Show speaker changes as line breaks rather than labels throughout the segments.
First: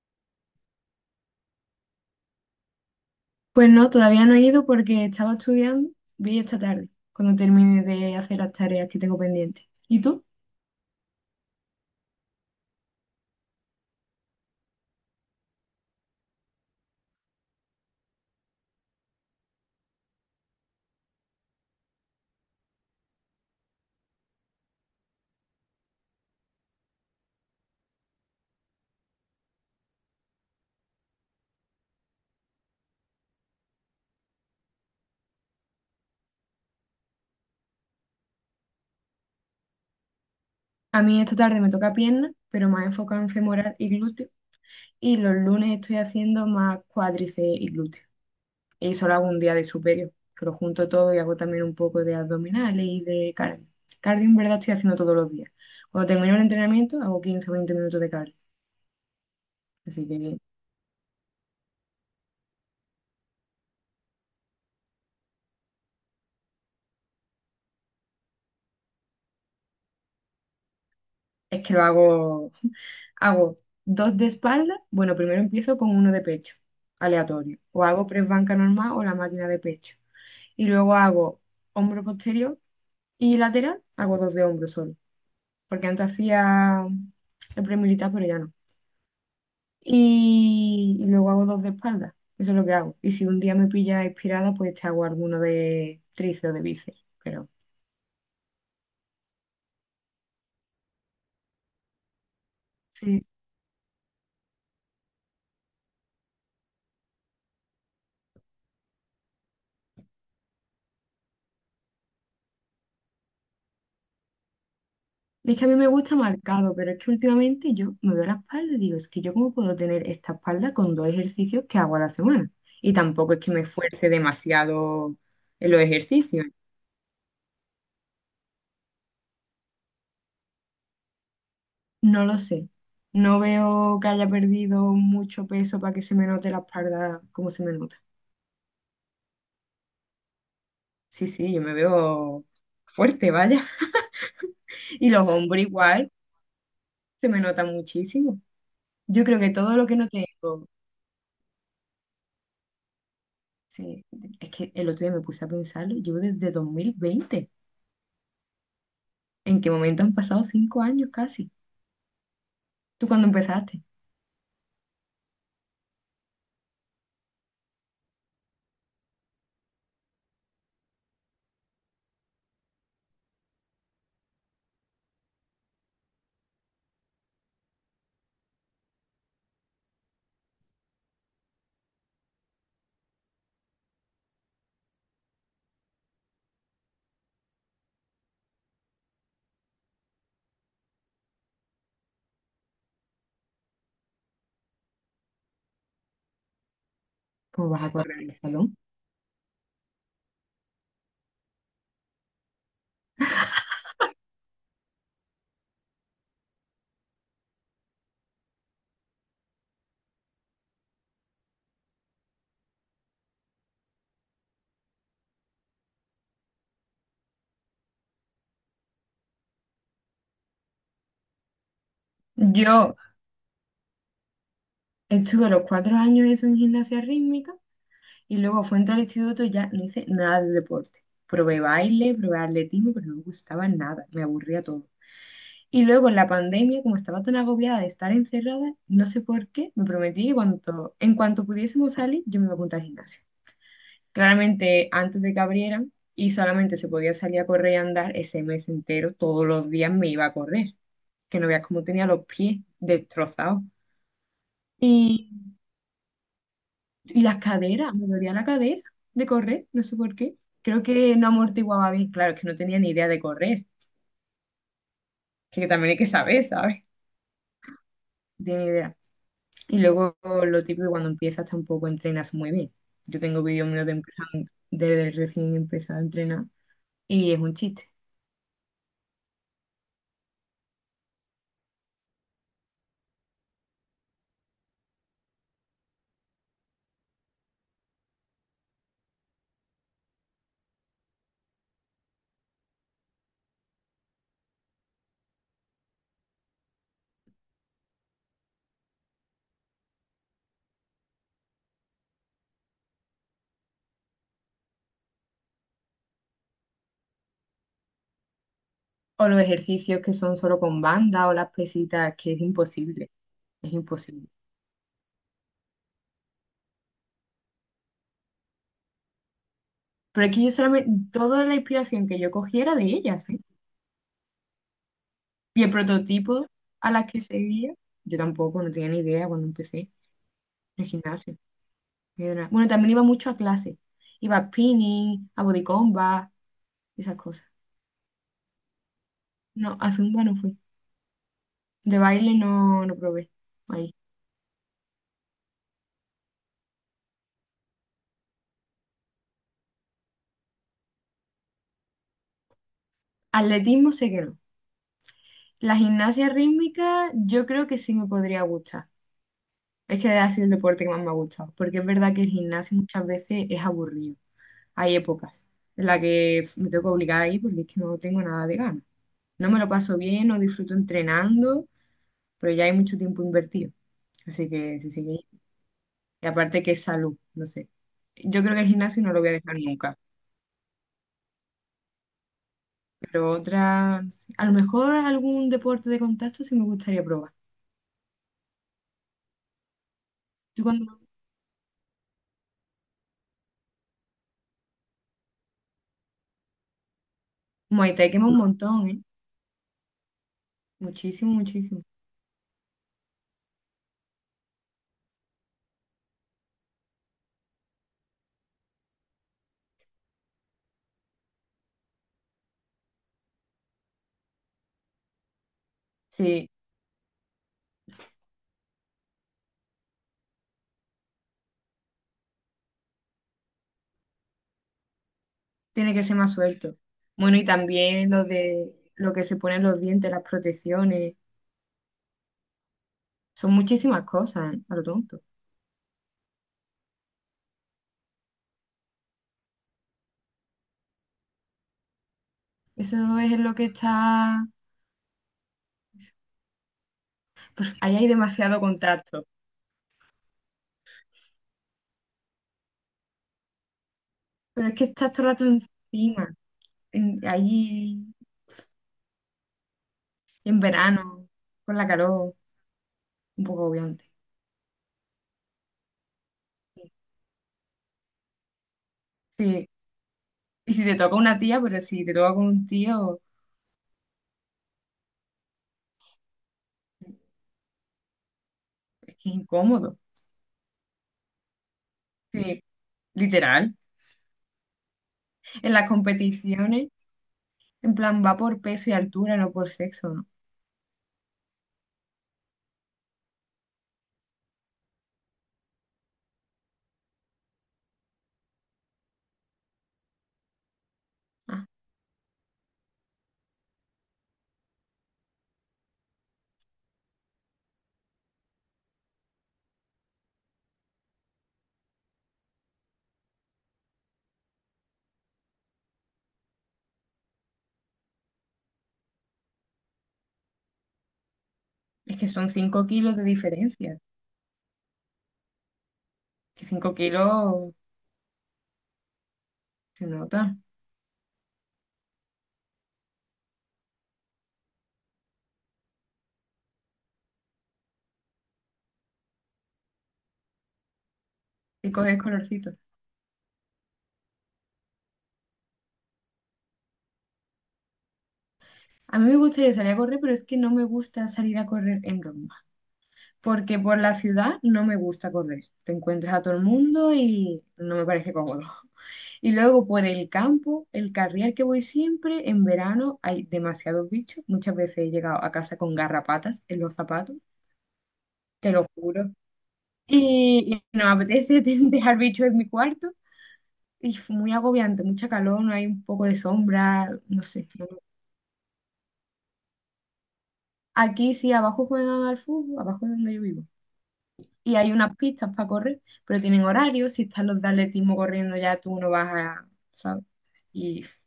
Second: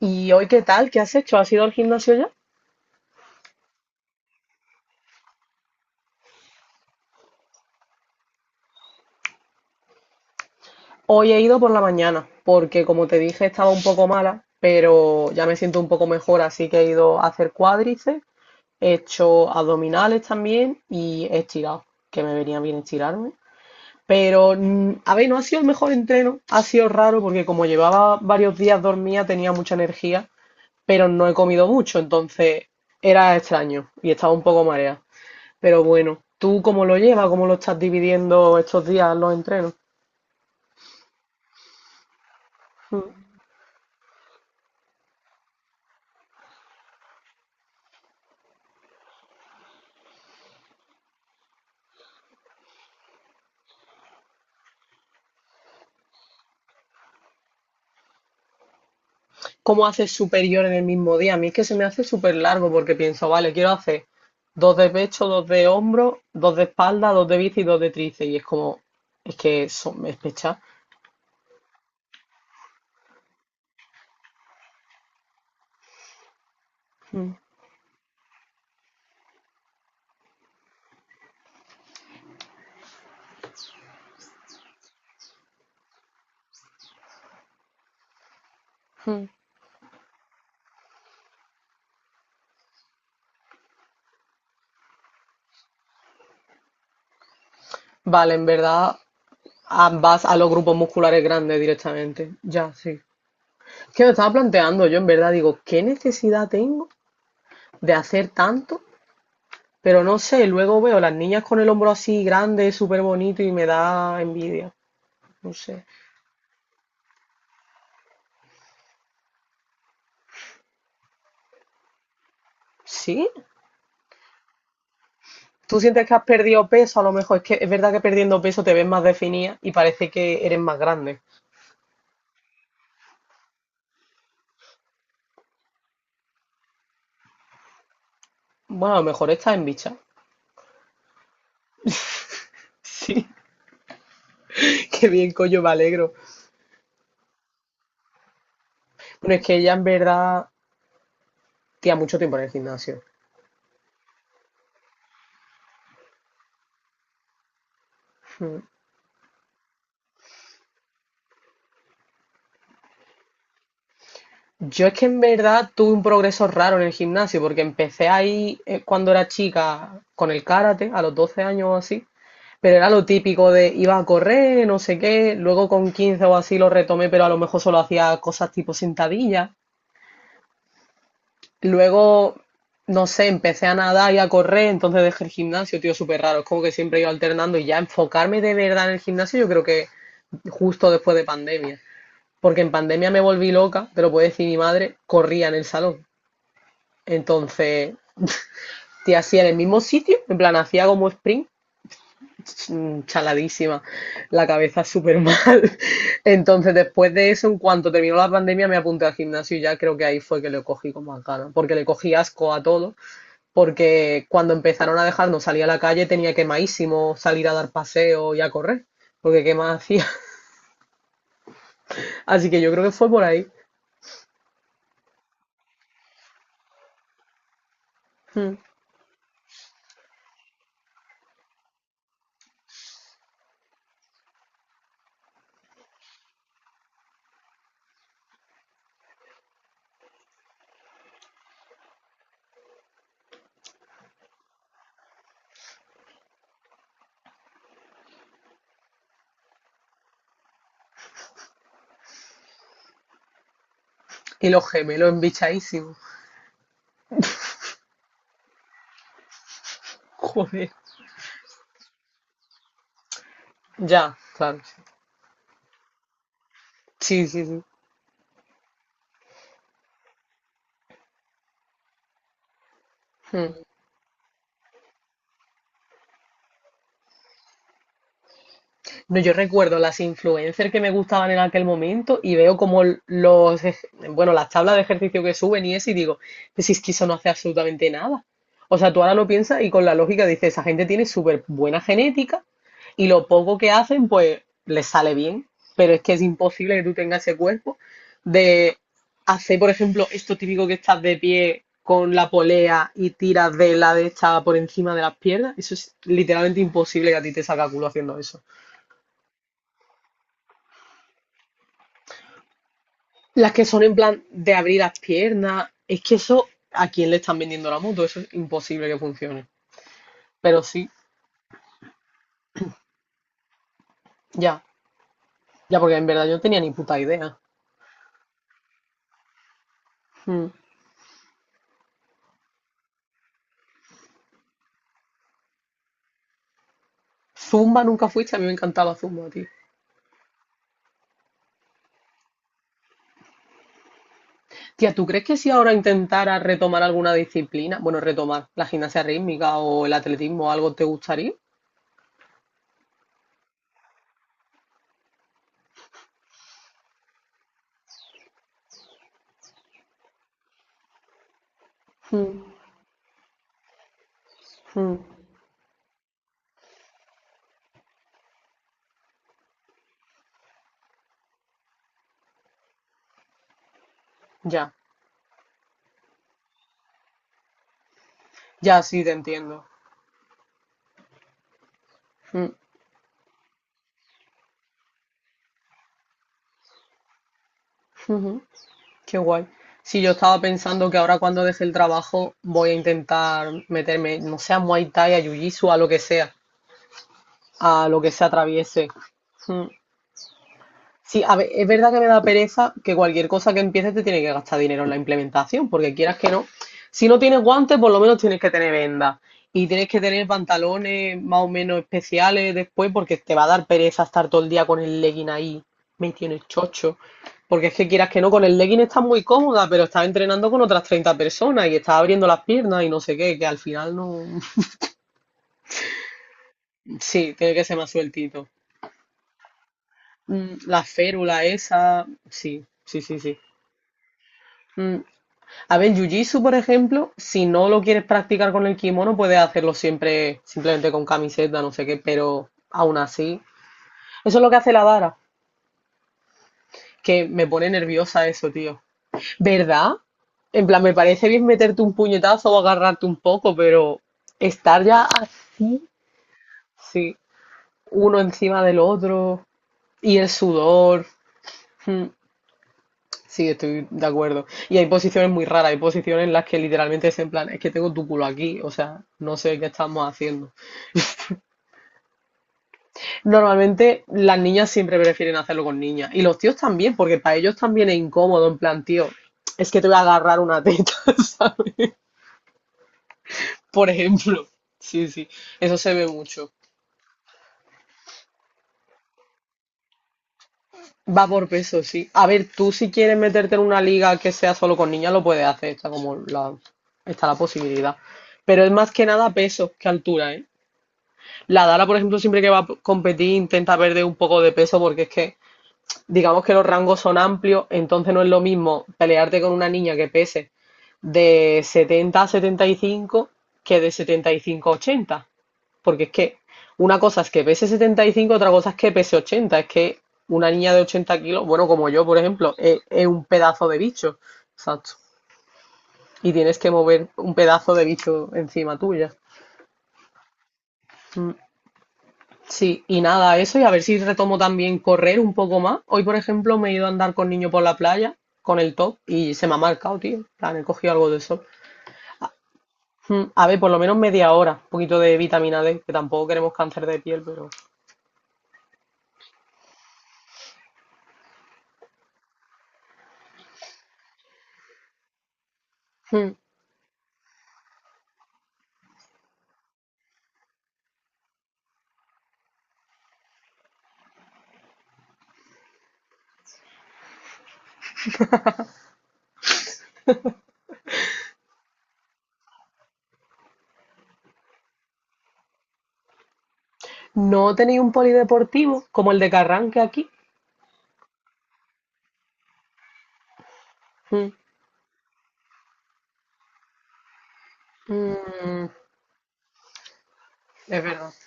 ¿Y hoy qué tal? ¿Qué has hecho? ¿Has ido al gimnasio ya?
Pues no, todavía no he ido porque estaba estudiando, voy esta tarde, cuando termine de hacer las tareas que tengo pendientes. ¿Y tú?
Hoy he ido por la mañana, porque como te dije estaba un poco mala, pero ya me siento un poco mejor, así que he ido a hacer cuádriceps, he hecho abdominales también y he estirado, que me venía bien estirarme. Pero, a ver, no ha sido el mejor entreno, ha sido raro porque como llevaba varios días dormida tenía mucha energía, pero no he comido mucho, entonces era extraño y estaba un poco mareada. Pero bueno, ¿tú cómo lo llevas? ¿Cómo lo estás dividiendo estos días los entrenos?
A mí esta tarde me toca pierna, pero más
Mm.
enfocado en femoral y glúteo, y los lunes estoy haciendo más cuádriceps y glúteo. Y solo hago un día de superior, que lo junto todo y hago también un poco de abdominales y de cardio. Cardio en verdad estoy haciendo todos los días. Cuando termino el entrenamiento hago 15 o 20 minutos de cardio,
¿Cómo
así
haces
que
superior en el mismo día? A mí es que se me hace súper largo porque pienso, vale, quiero hacer dos de pecho, dos de hombro, dos de espalda, dos de bici y dos de tríceps. Y es como, es pecha.
es que lo hago Hago dos de espalda. Bueno, primero empiezo con uno de pecho,
Mm.
aleatorio. O hago press banca normal o la máquina de pecho. Y luego hago hombro posterior y lateral. Hago dos de hombro solo. Porque antes hacía el pre militar, pero ya no.
Mm.
Y luego hago dos de espalda. Eso es lo que hago. Y si un día me pilla inspirada, pues te hago alguno de tríceps o de bíceps. Pero
Vale, en verdad ah, vas a los grupos musculares grandes directamente. Ya, sí.
sí,
Es que me estaba planteando, yo en verdad digo, ¿qué necesidad tengo de hacer tanto? Pero no sé, luego veo las niñas con el hombro así grande, súper bonito y me da envidia. No
es que a mí
sé.
me gusta marcado, pero es que últimamente yo me veo la espalda y digo, es que yo cómo puedo tener esta espalda con dos ejercicios que hago a la semana. Y
¿Sí?
tampoco es que me esfuerce demasiado en
¿Tú
los
sientes que has
ejercicios.
perdido peso? A lo mejor es que es verdad que perdiendo peso te ves más definida y parece que eres más grande.
No lo sé. No veo que haya perdido mucho peso para que se me note la espalda como se me nota.
Bueno, a lo mejor estás en bicha.
Sí, sí, yo me veo
Sí,
fuerte, vaya.
qué
Y los
bien,
hombros
coño, me
igual,
alegro.
se me nota muchísimo. Yo
Bueno,
creo
es
que
que ella
todo
en
lo que no
verdad
tengo,
tía mucho tiempo en el gimnasio.
sí, es que el otro día me puse a pensarlo, yo desde 2020.
Mm.
¿En qué momento han pasado 5 años casi? ¿Tú cuándo empezaste?
Yo es que en verdad tuve un progreso raro en el gimnasio, porque empecé ahí cuando era chica con el karate, a los 12 años o así, pero era lo típico de iba a correr, no sé qué, luego con 15 o así lo retomé, pero a lo mejor solo hacía cosas tipo sentadillas. Luego, no sé, empecé a nadar y a correr, entonces dejé el gimnasio, tío, súper raro, es como que siempre iba alternando y ya enfocarme de verdad en el gimnasio yo creo que justo después de pandemia, porque en pandemia me volví loca, te lo puede decir mi madre, corría en el salón.
Pues vas a
Entonces,
correr en el salón.
te hacía en el mismo sitio, en plan, hacía como sprint, chaladísima, la cabeza súper mal. Entonces, después de eso, en cuanto terminó la pandemia, me apunté al gimnasio y ya creo que ahí fue que le cogí con más ganas, porque le cogí asco a todo, porque cuando empezaron a dejarnos salir a la calle tenía quemadísimo salir a dar paseo y a correr, porque qué más hacía. Así que yo creo que
Yo
fue por ahí.
estuve los 4 años eso en gimnasia rítmica y
Mm.
luego fue entrar al instituto y ya no hice nada de deporte. Probé baile, probé atletismo, pero no me gustaba nada, me aburría todo. Y luego en la pandemia, como estaba tan agobiada de estar encerrada, no sé por qué, me prometí que cuanto, en cuanto pudiésemos salir, yo me iba a apuntar al gimnasio. Claramente antes de que abrieran y solamente se podía salir a correr y andar ese mes entero, todos los días me iba a correr, que no veas cómo tenía los pies destrozados.
Y los gemelos
Y,
embichadísimos.
y las caderas, me dolía la cadera de correr, no sé por qué.
Joder.
Creo que no amortiguaba bien, claro, es que no tenía ni idea de correr,
Ya, claro.
que también hay que saber, ¿sabes?
Sí, sí, sí,
No tenía ni idea. Y luego lo típico, cuando empiezas tampoco entrenas muy bien. Yo
sí.
tengo
Mm.
vídeos míos de empezando, desde recién empezar a entrenar y es un chiste.
No, yo recuerdo las influencers que me gustaban en aquel momento y veo como los, bueno, las tablas de ejercicio que suben y eso y digo, pues si es que eso no hace absolutamente nada. O sea, tú ahora lo piensas y con la lógica dices, esa gente tiene súper buena genética y lo poco que hacen, pues les sale bien. Pero es que es imposible que tú tengas ese cuerpo de hacer, por ejemplo, esto típico que estás de pie con la polea y tiras de la de esta por encima de las piernas. Eso es literalmente imposible que a ti te salga culo haciendo eso.
O los ejercicios que son solo con banda o las pesitas, que es imposible,
Las que
es
son en plan
imposible.
de abrir las piernas, es que eso, ¿a quién le están vendiendo la moto? Eso es imposible que funcione.
Pero es que yo
Pero sí,
solamente, toda la inspiración que yo cogiera de ellas, ¿eh?
ya,
Y el
ya, porque en verdad yo no
prototipo
tenía ni
a
puta
las que
idea.
seguía, yo tampoco, no tenía ni idea cuando empecé
Mm.
en el gimnasio. Ni de nada. Bueno, también iba mucho a clase. Iba a spinning, a body combat, esas cosas.
Zumba nunca fuiste, a mí me encantaba Zumba, tío.
No, a zumba no fui. De baile no, no probé. Ahí.
Tía, ¿tú crees que si ahora intentara retomar alguna disciplina, bueno, retomar la gimnasia rítmica o el atletismo o algo, te gustaría?
Atletismo sé que no. La gimnasia rítmica yo creo que sí me podría gustar. Es que ha sido el deporte que más me ha gustado, porque es verdad que el
Mm,
gimnasio muchas veces es aburrido. Hay
mm,
épocas en las que pf, me tengo que obligar ahí porque es que no tengo nada de ganas. No me lo paso bien, no disfruto entrenando, pero ya hay mucho tiempo invertido. Así
ya,
que sí, sí. Y aparte que es salud, no sé. Yo creo que el
ya,
gimnasio
sí, te
no lo voy a dejar
entiendo.
nunca,
Mm,
pero otra, no sé, a lo mejor algún deporte de contacto sí me gustaría probar.
ujú. Qué guay. Sí, yo estaba
Yo
pensando que
cuando
ahora cuando deje el trabajo voy a intentar meterme, no sé a Muay Thai, a Jiu-Jitsu, a lo que sea, a
Muay
lo
Thai
que se
quema un montón,
atraviese.
¿eh?
Mm. Sí,
Muchísimo,
a ver, es
muchísimo.
verdad que me da pereza que cualquier cosa que empieces te tiene que gastar dinero en la implementación, porque quieras que no. Si no tienes guantes, por lo menos tienes que tener vendas y tienes que tener pantalones más o menos especiales después, porque te va a dar pereza estar todo el día con el legging ahí metido en el
Sí,
chocho. Porque es que quieras que no, con el legging estás muy cómoda, pero estás entrenando con otras 30 personas y estás abriendo las piernas y no sé qué, que al final no.
tiene que ser más suelto.
Sí,
Bueno, y
tiene que ser más
también lo
sueltito.
de lo que se ponen los dientes, las
Mm, la
protecciones,
férula esa, sí, sí, sí, sí.
son muchísimas cosas, ¿eh? A lo
Mm,
tonto.
a ver, jiu-jitsu, por ejemplo, si no lo quieres practicar con el kimono, puedes hacerlo siempre simplemente con camiseta, no sé qué, pero aún
Eso es
así.
lo que
Eso es
está.
lo que hace la Dara, que me pone
Pues ahí hay
nerviosa eso,
demasiado
tío.
contacto.
¿Verdad? En plan, me parece bien meterte un puñetazo o agarrarte un poco, pero
Pero es
estar
que
ya
estás todo el rato
así,
encima,
sí,
ahí
uno encima del otro y el
en
sudor.
verano, con la
Mm.
calor, un
Sí,
poco
estoy
obviante.
de acuerdo. Y hay posiciones muy raras, hay posiciones en las que literalmente es en plan, es que tengo tu culo aquí, o sea, no sé qué
Sí.
estamos haciendo.
Y si te toca una tía, pero si te toca con un tío,
Normalmente las niñas siempre prefieren hacerlo con niñas, y los tíos también, porque para ellos también es incómodo, en plan, tío,
es que es
es que te voy
incómodo.
a agarrar una teta, ¿sabes?
Sí, literal.
Por ejemplo. Sí, sí,
En
eso
las
se ve mucho.
competiciones, en plan, va por peso y altura, no por sexo, ¿no?
Va por peso, sí. A ver, tú si quieres meterte en una liga que sea solo con niñas, lo puedes hacer, está como la, está la posibilidad. Pero es más que nada peso que altura, ¿eh? La Dala, por ejemplo, siempre que va a competir intenta perder un poco de peso porque es que digamos que los rangos son amplios, entonces no es lo mismo pelearte con una niña que pese de 70 a 75 que de 75 a 80. Porque es que una cosa es que pese 75, otra cosa es que pese 80. Es que una niña de 80 kilos, bueno, como yo,
Es
por
que son
ejemplo,
5
es
kilos de
un pedazo de
diferencia.
bicho. Exacto. Y tienes
Que
que
5
mover un pedazo
kilos
de bicho encima tuya.
se nota.
Mm. Sí, y nada, eso, y a ver si retomo también correr un poco más. Hoy, por ejemplo, me he ido a andar con niño por la playa, con el top, y se me ha marcado, tío. En plan, he cogido algo de sol.
Y coges colorcito.
Mm, a ver, por lo menos media hora, un poquito de vitamina D, que tampoco queremos cáncer de piel, pero...
A mí me gustaría salir a correr, pero es que no me gusta salir a correr en Roma. Porque por la ciudad no me gusta correr. Te encuentras
Mm.
a todo el mundo y no me parece cómodo. Y luego por el campo, el carrial que voy siempre, en verano hay demasiados bichos. Muchas veces he llegado a casa con garrapatas en los zapatos, te lo juro. Y no me apetece dejar bichos en mi cuarto. Y fue muy agobiante, mucha calor, no hay un poco de sombra, no
¿No
sé.
tenéis un polideportivo como el de Carranque aquí?
Aquí sí, abajo juegan al fútbol, abajo es donde yo vivo.
Mm,
Y hay unas pistas para correr, pero tienen horario, si están los de atletismo corriendo
mm,
ya tú no vas a, ¿sabes?
es
Y
verdad.
f,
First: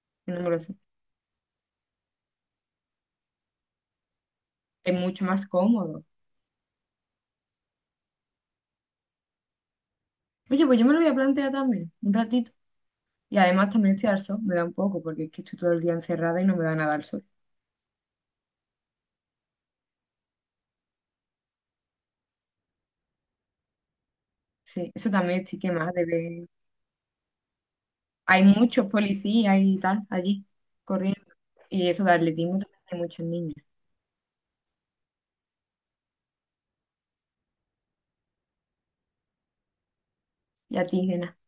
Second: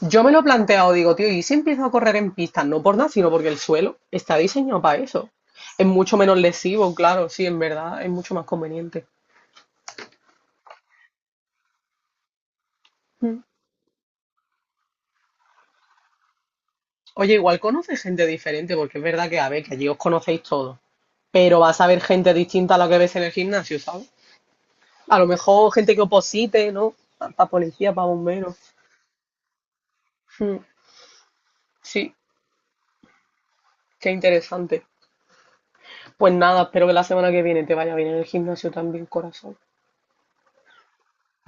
Yo me lo
no
he
me
planteado, digo, tío, ¿y si empiezo a correr en pistas? No por nada, sino porque el suelo está diseñado
Es
para
mucho
eso.
más
Es
cómodo.
mucho menos lesivo, claro, sí, en verdad, es mucho más conveniente.
Oye, pues yo me lo voy a plantear también, un ratito. Y
Mm.
además también estoy al sol, me da un poco, porque es que estoy todo el día encerrada y no me da nada al sol.
Oye, igual conoces gente diferente, porque es verdad que, a ver, que allí os conocéis todos, pero vas a ver gente distinta a la que ves en el gimnasio, ¿sabes?
Sí, eso
A lo
también estoy
mejor
quemada
gente que
de ver.
oposite, ¿no? Para policía, para
Hay
bomberos.
muchos policías y tal allí
Mm.
corriendo. Y eso de
Sí,
atletismo también hay muchos niños.
qué interesante. Pues nada, espero que la semana que viene te vaya bien en el gimnasio también, corazón.
Y a ti, Gena.